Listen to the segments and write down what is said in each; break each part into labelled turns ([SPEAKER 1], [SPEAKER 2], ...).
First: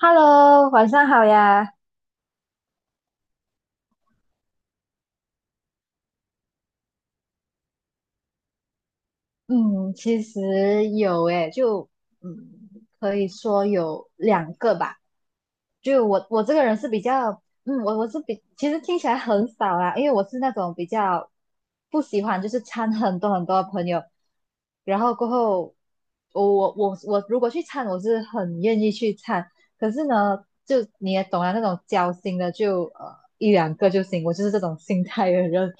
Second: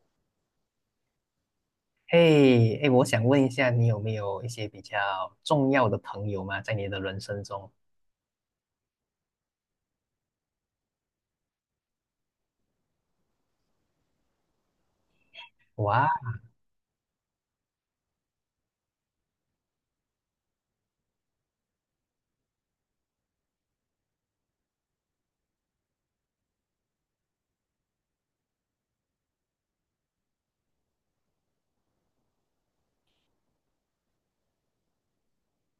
[SPEAKER 1] Hello，晚上好呀。
[SPEAKER 2] 嘿，哎，我想问一下，你有没有一些比较重要的朋友吗？在你的人生中？
[SPEAKER 1] 嗯，其实有诶，嗯，可以说有两个吧。就我这个人是比较，我我是比，其实听起来很少啦，因为我是那种比较不喜欢就是掺很多朋友，然后过后我我如果去掺，我是很愿意去掺，可是呢，就你也懂啊，那种交心的就1两个就行，我就是这种心态的人，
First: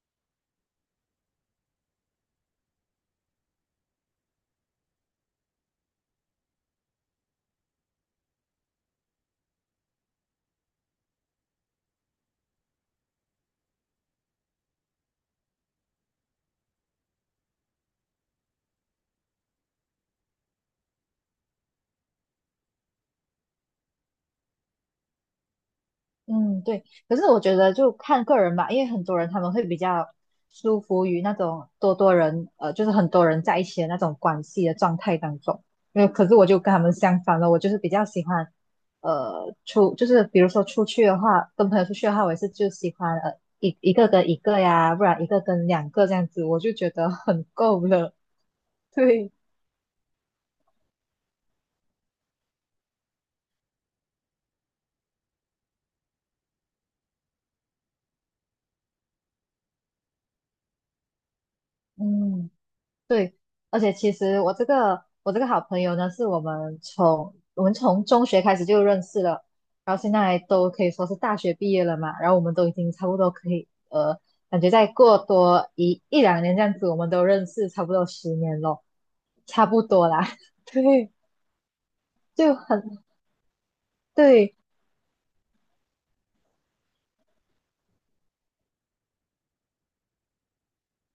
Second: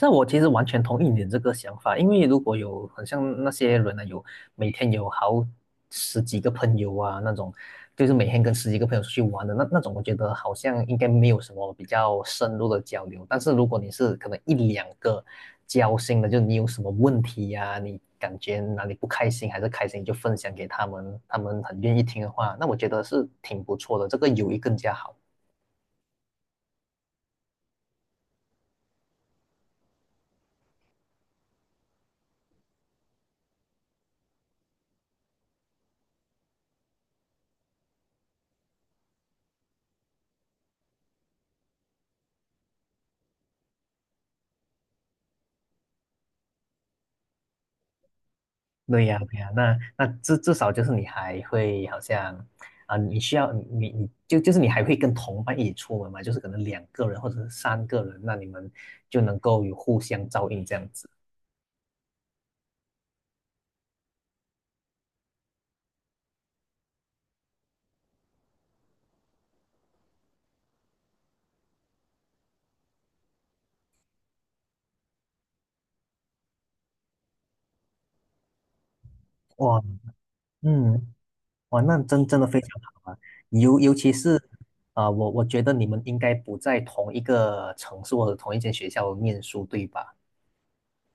[SPEAKER 2] 那我其实完全同意你的这个想法。因为如果有很像那些人呢，有每天有好十几个朋友啊，那种就是每天跟十几个朋友出去玩的那种，我觉得好像应该没有什么比较深入的交流。但是如果你是可能一两个交心的，就你有什么问题呀、你感觉哪里不开心还是开心，你就分享给他们，他们很愿意听的话，那我觉得是挺不错的，这个友谊更加好。
[SPEAKER 1] 嗯，对。可是我觉得就看个人吧，因为很多人他们会比较舒服于那种多多人，就是很多人在一起的那种关系的状态当中。因为可是我就跟他们相反了，我就是比较喜欢，出就是比如说出去的话，跟朋友出去的话，我也是就喜欢一个跟一个呀，不然1个跟2个这样子，我就觉得很够了。
[SPEAKER 2] 对呀，
[SPEAKER 1] 对，
[SPEAKER 2] 对呀，那至少就是你还会好像啊，你需要你就是你还会跟同伴一起出门嘛，就是可能2个人或者是3个人，那你们就能够有互相照应这样子。
[SPEAKER 1] 嗯。对，而且其实我这个好朋友呢，是我们从中学开始就认识了，然后现在都可以说是大学毕业了嘛，然后我们都已经差不多可以感觉再过多1两年这样子，我们都认识差不多10年咯，差
[SPEAKER 2] 哇，
[SPEAKER 1] 不多啦，对，
[SPEAKER 2] 嗯，哇，那真的
[SPEAKER 1] 就
[SPEAKER 2] 非常
[SPEAKER 1] 很
[SPEAKER 2] 好啊，尤其是
[SPEAKER 1] 对。
[SPEAKER 2] 啊，我觉得你们应该不在同一个城市或者同一间学校念书，对吧？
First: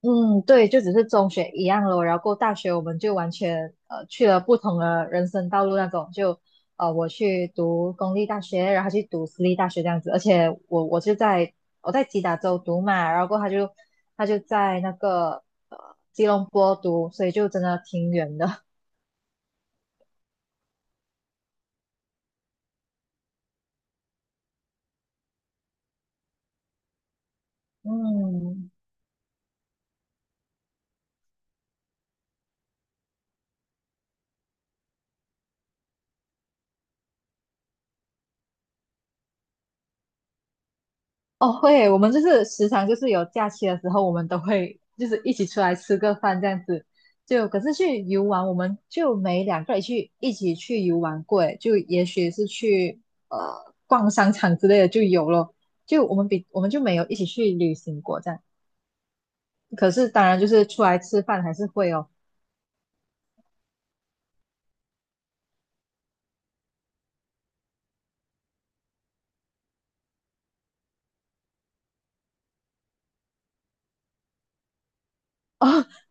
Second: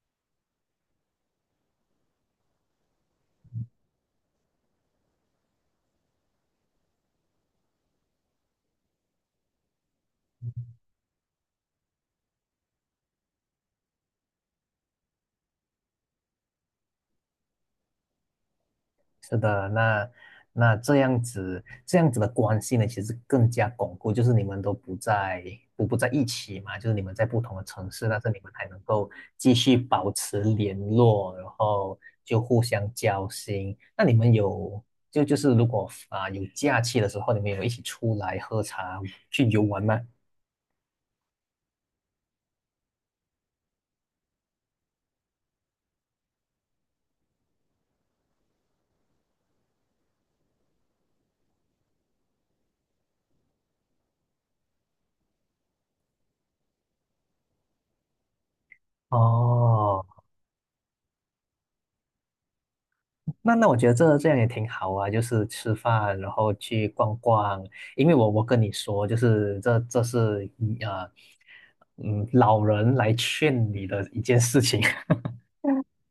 [SPEAKER 1] 嗯，对，就只是中学一样咯，然后过大学我们就完全去了不同的人生道路那种，我去读公立大学，然后他去读私立大学这样子，而且我在吉打州读嘛，然后过后他就在那个吉隆坡读，所以就真的挺远的，
[SPEAKER 2] 是的，那这样子，这样子的关系呢，其实更加巩固，就是你们都不在不在一起嘛，就是你们在不同的 城市，但是你们还
[SPEAKER 1] 嗯。
[SPEAKER 2] 能够继续保持联络，然后就互相交心。那你们有就是如果啊、有假期的时候，你们有一起出来喝茶去游玩吗？
[SPEAKER 1] 哦，会，我们就是时常就是有假期的时候，我们都会就是一起出来吃个饭这样子。就可是去游玩，我们就没两个人去一起去游玩过，诶就也许是去呃逛商场之类的就有咯。就我们比我们就没有一起去旅行过这样。可
[SPEAKER 2] 哦，
[SPEAKER 1] 是当然就是出来吃饭还是会哦。
[SPEAKER 2] 那我觉得这样也挺好啊，就是吃饭，然后去逛逛。因为我跟你说，就是这是老人来劝你的一件事情。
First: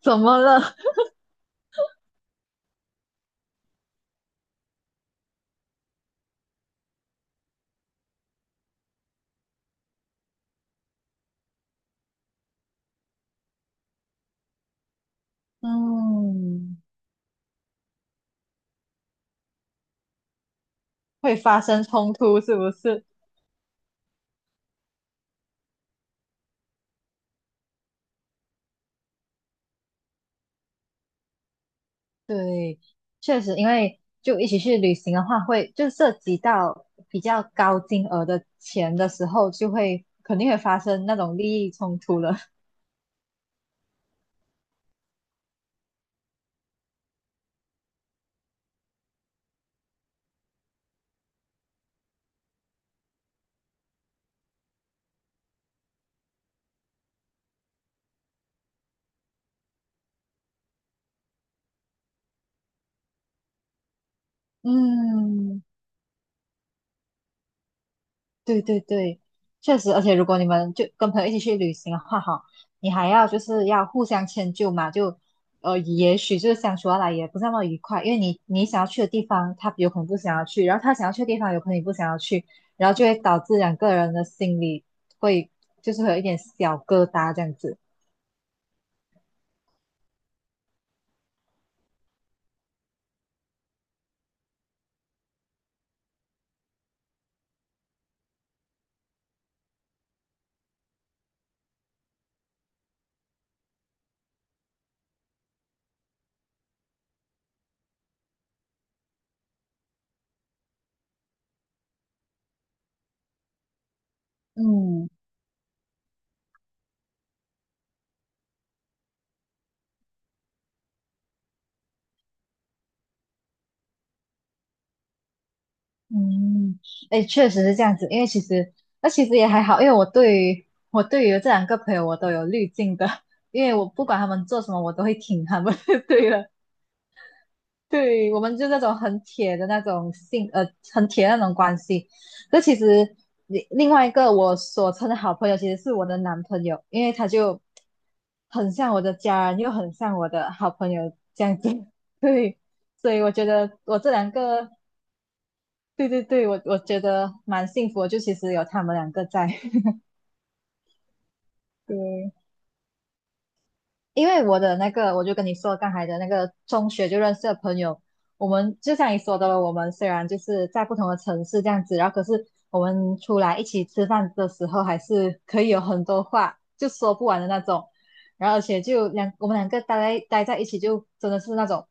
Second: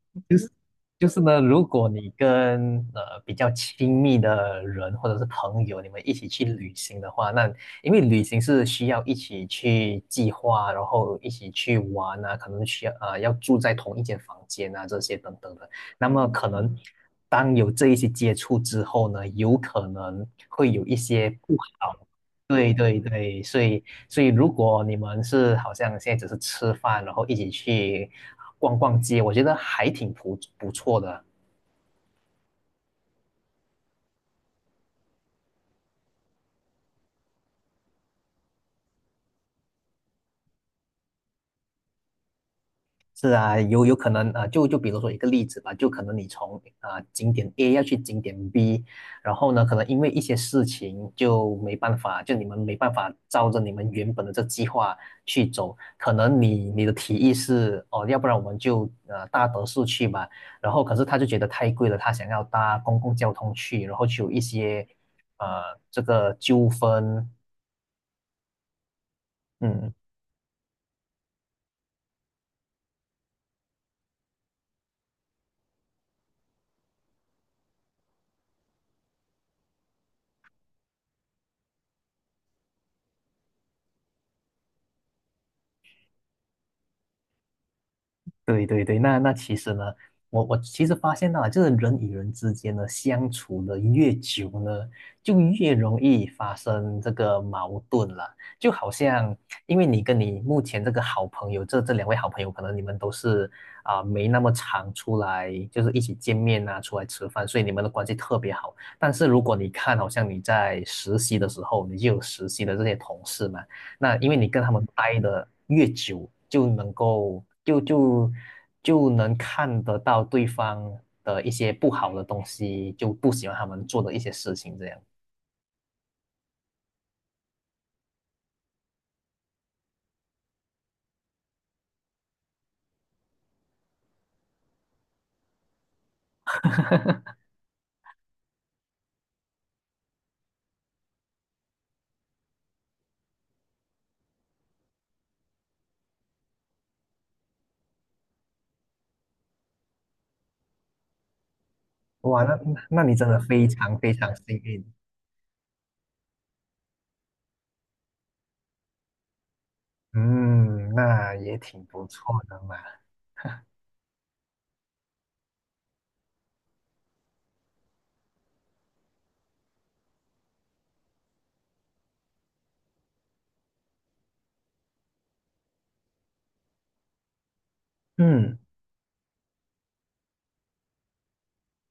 [SPEAKER 1] 怎么了？
[SPEAKER 2] 就是呢，如果你跟比较亲密的人或者是朋友，你们一起去旅行的话，那因为旅行是需要一起去计划，然后一起去玩啊，可能需要要住在同一间房间啊，这些等等 的。那么可能
[SPEAKER 1] 嗯，
[SPEAKER 2] 当有这一些接触之后呢，有可能会有一些
[SPEAKER 1] 会
[SPEAKER 2] 不
[SPEAKER 1] 发生
[SPEAKER 2] 好。
[SPEAKER 1] 冲突是不
[SPEAKER 2] 对对
[SPEAKER 1] 是？
[SPEAKER 2] 对，所以如果你们是好像现在只是吃饭，然后一起去逛逛街，我觉得还挺不错的。
[SPEAKER 1] 对，确实，因为就一起去旅行的话会，就涉及到比较高金额的钱的时候，就会肯定会发生那种利益冲突了。
[SPEAKER 2] 是啊，有可能啊、就比如说一个例子吧，就可能你从啊、景点 A 要去景点 B，然后呢，可能因为一些事情就没办法，就你们没办法照着你们原本的这计划去走，可能你的提议是哦，要不然我们就搭德士去吧。然后可是他就觉得太贵了，他想要搭公共交通去，然后就有一 些
[SPEAKER 1] 嗯，
[SPEAKER 2] 呃这个纠纷。
[SPEAKER 1] 对对对，确实，
[SPEAKER 2] 嗯。
[SPEAKER 1] 而且如果你们就跟朋友一起去旅行的话，哈，你还要就是要互相迁就嘛，也许就是相处下来也不是那么愉快，因为你想要去的地方，他有可能不想要去，然后他想要去的地方，有可能你不想要去，然后就会导致两个人的心里会就是会有一点小疙瘩这样子，
[SPEAKER 2] 对对对，那其实呢，我其实发现到了，就是人与人之间呢相处的越久呢，就越容易发生这个矛盾了。就好像，因为你跟你目前这个好朋友，这两位好朋友，可能你们都是啊、没那么常出来，就是一起见面啊，出来吃饭，所以你们的关系特别好。但是如果你看，好像你在实习的时候，你就有实习的这些同事嘛。那因为你跟他们
[SPEAKER 1] 嗯。
[SPEAKER 2] 待的越久，就能够就能看得到对方的一些不好的东西，就不喜欢他们做的一些事情，这样。
[SPEAKER 1] 嗯，哎，确实是这样子，因为其实也还好，因为我对于这两个朋友我都有滤镜的，因为我不管他们做什么，我都会挺他们。对了，对，我们就那种很铁的那种关系。那其实另外一个我所称的好朋友，其实是我的男朋友，因为他就很像我的家人，又很像我的好朋友这样子。
[SPEAKER 2] 哇，那
[SPEAKER 1] 对，
[SPEAKER 2] 那那
[SPEAKER 1] 所
[SPEAKER 2] 你
[SPEAKER 1] 以
[SPEAKER 2] 真
[SPEAKER 1] 我
[SPEAKER 2] 的
[SPEAKER 1] 觉
[SPEAKER 2] 非
[SPEAKER 1] 得
[SPEAKER 2] 常
[SPEAKER 1] 我这
[SPEAKER 2] 非
[SPEAKER 1] 两
[SPEAKER 2] 常幸
[SPEAKER 1] 个
[SPEAKER 2] 运。
[SPEAKER 1] 对对对，我觉得蛮幸福的就其实有他们两个在。
[SPEAKER 2] 嗯，那也挺不错
[SPEAKER 1] 对，
[SPEAKER 2] 的嘛。
[SPEAKER 1] 因为我的那个，我就跟你说刚才的那个中学就认识的朋友，我们就像你说的了，我们虽然就是在不同的城市这样子，然后可是我们出来一起吃饭的时候，还是可以有很多话就说不完的那种。然
[SPEAKER 2] 嗯
[SPEAKER 1] 后而且我们两个待在一起，就真的是那种，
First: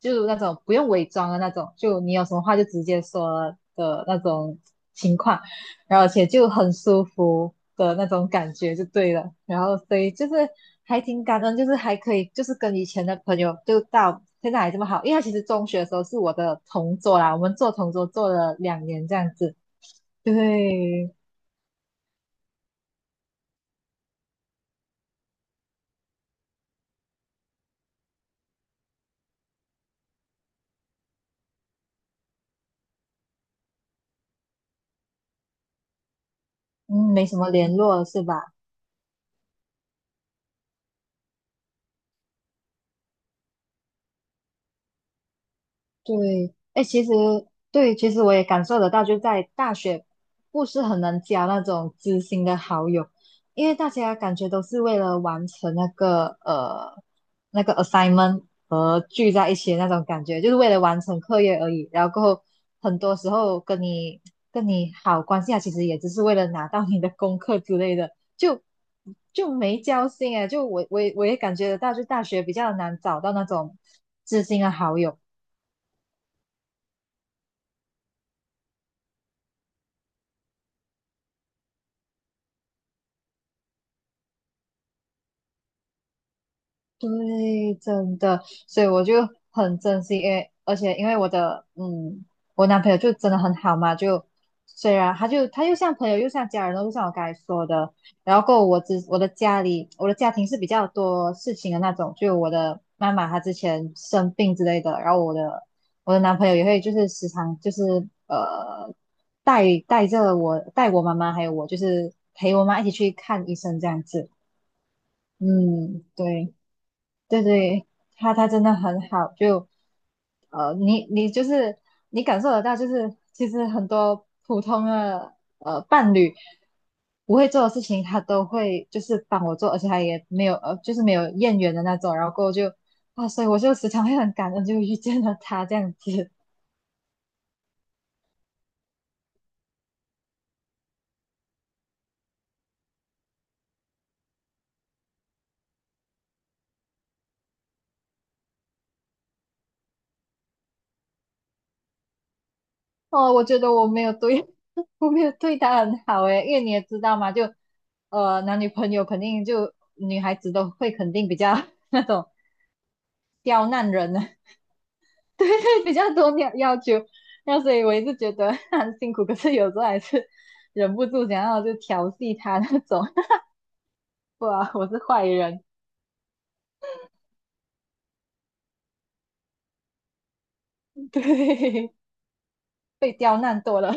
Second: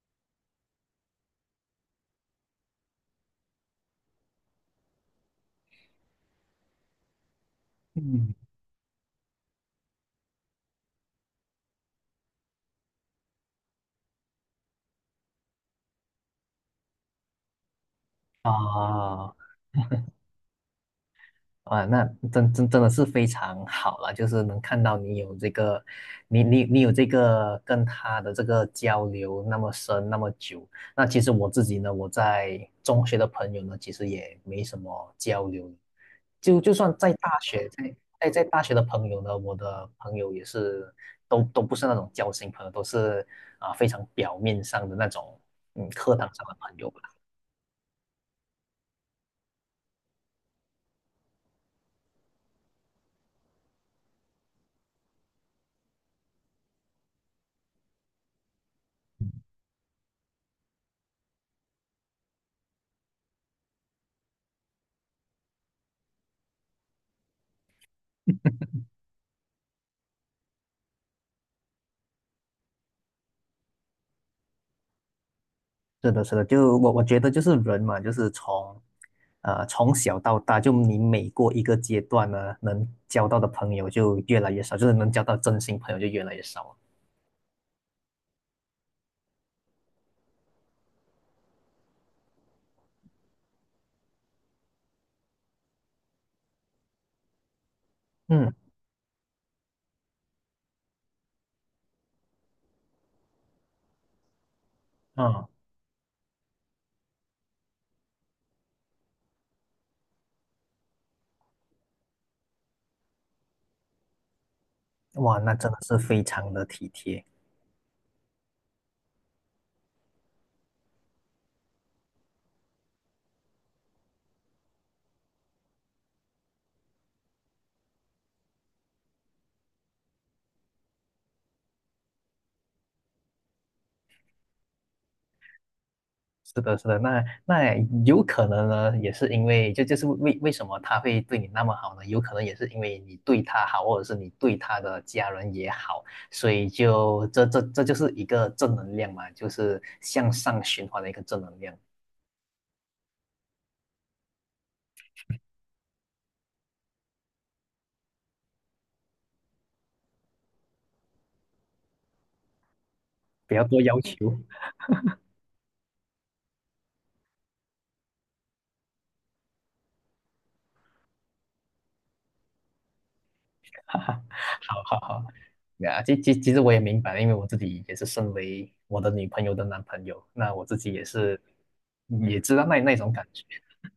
[SPEAKER 1] 就那种不用伪装的那种，就你有什么话就直接说的那种情况。然后而且就很舒服的那种
[SPEAKER 2] 嗯，
[SPEAKER 1] 感觉就对了。然后所以就是还挺感恩，就是还可以就是跟以前的朋友就到现在还这么好，因为他其实中学的时候是我的同桌啦，我们做同桌做了两年这样
[SPEAKER 2] 啊，
[SPEAKER 1] 子，就会
[SPEAKER 2] 啊，那真的是非常好了，就是能看到你有这个，你有这个跟他的这个交流那么深那么久。那其实我自己呢，我在中学的朋友呢，其实也没什么交流，就算在
[SPEAKER 1] 嗯，没
[SPEAKER 2] 大
[SPEAKER 1] 什么
[SPEAKER 2] 学，
[SPEAKER 1] 联
[SPEAKER 2] 在
[SPEAKER 1] 络是
[SPEAKER 2] 在在
[SPEAKER 1] 吧？
[SPEAKER 2] 大学的朋友呢，我的朋友也是都不是那种交心朋友，都是啊、非常表面上的那种，嗯，课堂上
[SPEAKER 1] 对，
[SPEAKER 2] 的朋友。
[SPEAKER 1] 对，其实我也感受得到，就在大学不是很能交那种知心的好友，因为大家感觉都是为了完成那个 assignment 和聚在一起的那种感觉，就是为了完成课业而已。然后过后很多时候跟你好关系啊，其实也只是为了拿到你的功课之类的，就就没交心哎。就我也感觉得到，就大学比较难找到那种知心的好友。
[SPEAKER 2] 是的，是的，就我觉得就是人嘛，就是从从小到大，就你每过一个阶段呢，能交到的朋友就越来越少，就是能交到真心朋友就越来越少了。
[SPEAKER 1] 对，真的，所以我就很珍惜，因为因为我的嗯，我男朋友就真的很好嘛，就虽然他又像朋友又像家人又就像我刚才说的，然后
[SPEAKER 2] 嗯
[SPEAKER 1] 过后我的家庭是比较多事情的那种，就我的妈妈她之前生病之类的，然后
[SPEAKER 2] 嗯，
[SPEAKER 1] 我的男朋友也会就是时常就是呃带着我带我妈妈还有我就是陪我妈一起去看医生这样子，
[SPEAKER 2] 哇，那真的是
[SPEAKER 1] 嗯，
[SPEAKER 2] 非常
[SPEAKER 1] 对。
[SPEAKER 2] 的体贴。
[SPEAKER 1] 对对，他真的很好，你就是你感受得到，就是其实很多普通的伴侣不会做的事情，他都会就是帮我做，而且他也没有就是没有怨言的那种，然后过后就啊，所以我就时常会很感恩，就遇见了他这样子。
[SPEAKER 2] 是的，是的，那有可能呢，也是因为就是为什么他会对你那么好呢？有可能也是因为你对他好，或者是你对他的家人也好，所以就这就是一个正能量嘛，就是向上循环的一个正能量。
[SPEAKER 1] 哦，我觉得我没有对，我没有对他很好诶，因为你也知道嘛，男女朋友肯定就女孩子都会肯定比较 那种
[SPEAKER 2] 不要
[SPEAKER 1] 刁
[SPEAKER 2] 多
[SPEAKER 1] 难
[SPEAKER 2] 要
[SPEAKER 1] 人啊
[SPEAKER 2] 求。
[SPEAKER 1] 比较多要求，那所以我一直觉得 他很辛苦，可是有时候还是 忍不住想要就调戏他那种，
[SPEAKER 2] 哈哈，
[SPEAKER 1] 不啊，
[SPEAKER 2] 好
[SPEAKER 1] 我
[SPEAKER 2] 好
[SPEAKER 1] 是坏
[SPEAKER 2] 好，
[SPEAKER 1] 人，
[SPEAKER 2] 呀，其实我也明白，因为我自己也是身为我的女朋友的男朋友，那我自己也 是
[SPEAKER 1] 对，
[SPEAKER 2] 也知道那种
[SPEAKER 1] 被
[SPEAKER 2] 感
[SPEAKER 1] 刁
[SPEAKER 2] 觉
[SPEAKER 1] 难多了，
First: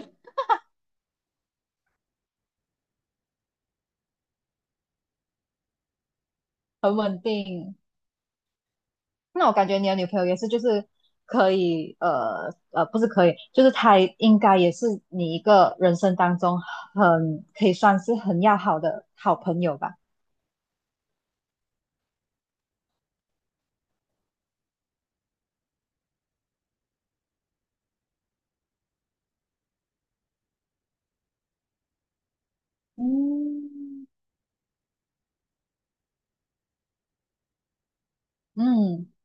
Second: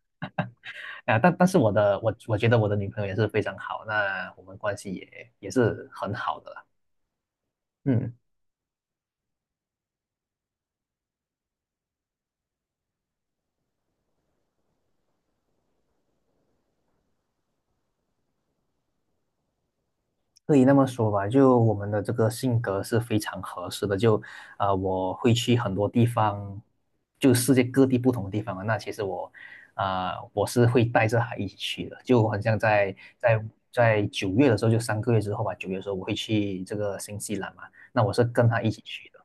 [SPEAKER 2] 啊，但是我觉得我的女朋友也是非常好，那我们关系也是很好的啦。
[SPEAKER 1] 很稳定。
[SPEAKER 2] 嗯。
[SPEAKER 1] 那我感觉你的女朋友也是，就是可以，呃呃，不是可以，就是她应该也是你一个人生当中很可以算是很要好的好朋友吧。
[SPEAKER 2] 可以那么说吧，就我们的这个性格是非常合适的。就，我会去很多地方，就世界各地不同的地方啊。那其实我，啊、我是会带着他一起去的。就很像在
[SPEAKER 1] 嗯，
[SPEAKER 2] 九月的时候，就3个月之后吧，九月的时候我会去这个新西兰嘛。那我是跟他一起去
[SPEAKER 1] 嗯。
[SPEAKER 2] 的。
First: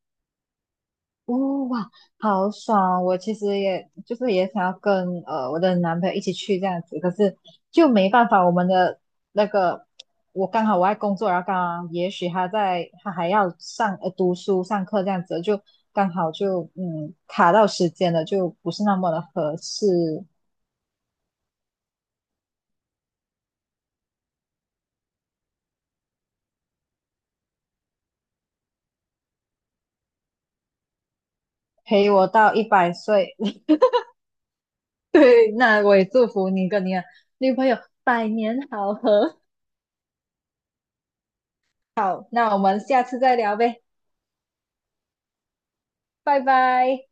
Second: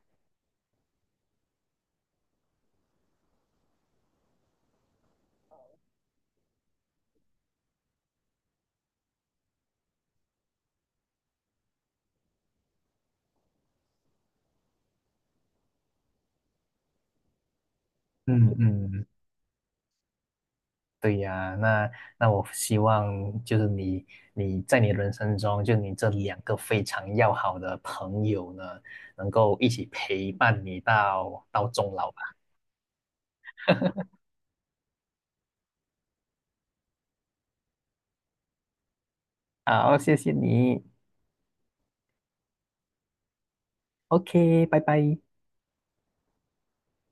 [SPEAKER 1] 哦哇，好爽！我其实也就是也想要跟我的男朋友一起去这样子，可是就没办法，我们的那个我刚好我在工作，然后刚好也许他还要上读书上课这样子，就刚好就卡到时间了，就
[SPEAKER 2] 嗯
[SPEAKER 1] 不是那
[SPEAKER 2] 嗯，
[SPEAKER 1] 么的合适。
[SPEAKER 2] 对呀，那我希望就是你在你人生中，就你这两个非常要好的朋友呢，能够一起陪伴你到终老
[SPEAKER 1] 陪我
[SPEAKER 2] 吧。
[SPEAKER 1] 到100岁，对，那我也祝福你跟你的女朋友百年好合。
[SPEAKER 2] 好，谢谢你
[SPEAKER 1] 好，那我们下次再聊呗，
[SPEAKER 2] ，OK，拜拜。
[SPEAKER 1] 拜拜。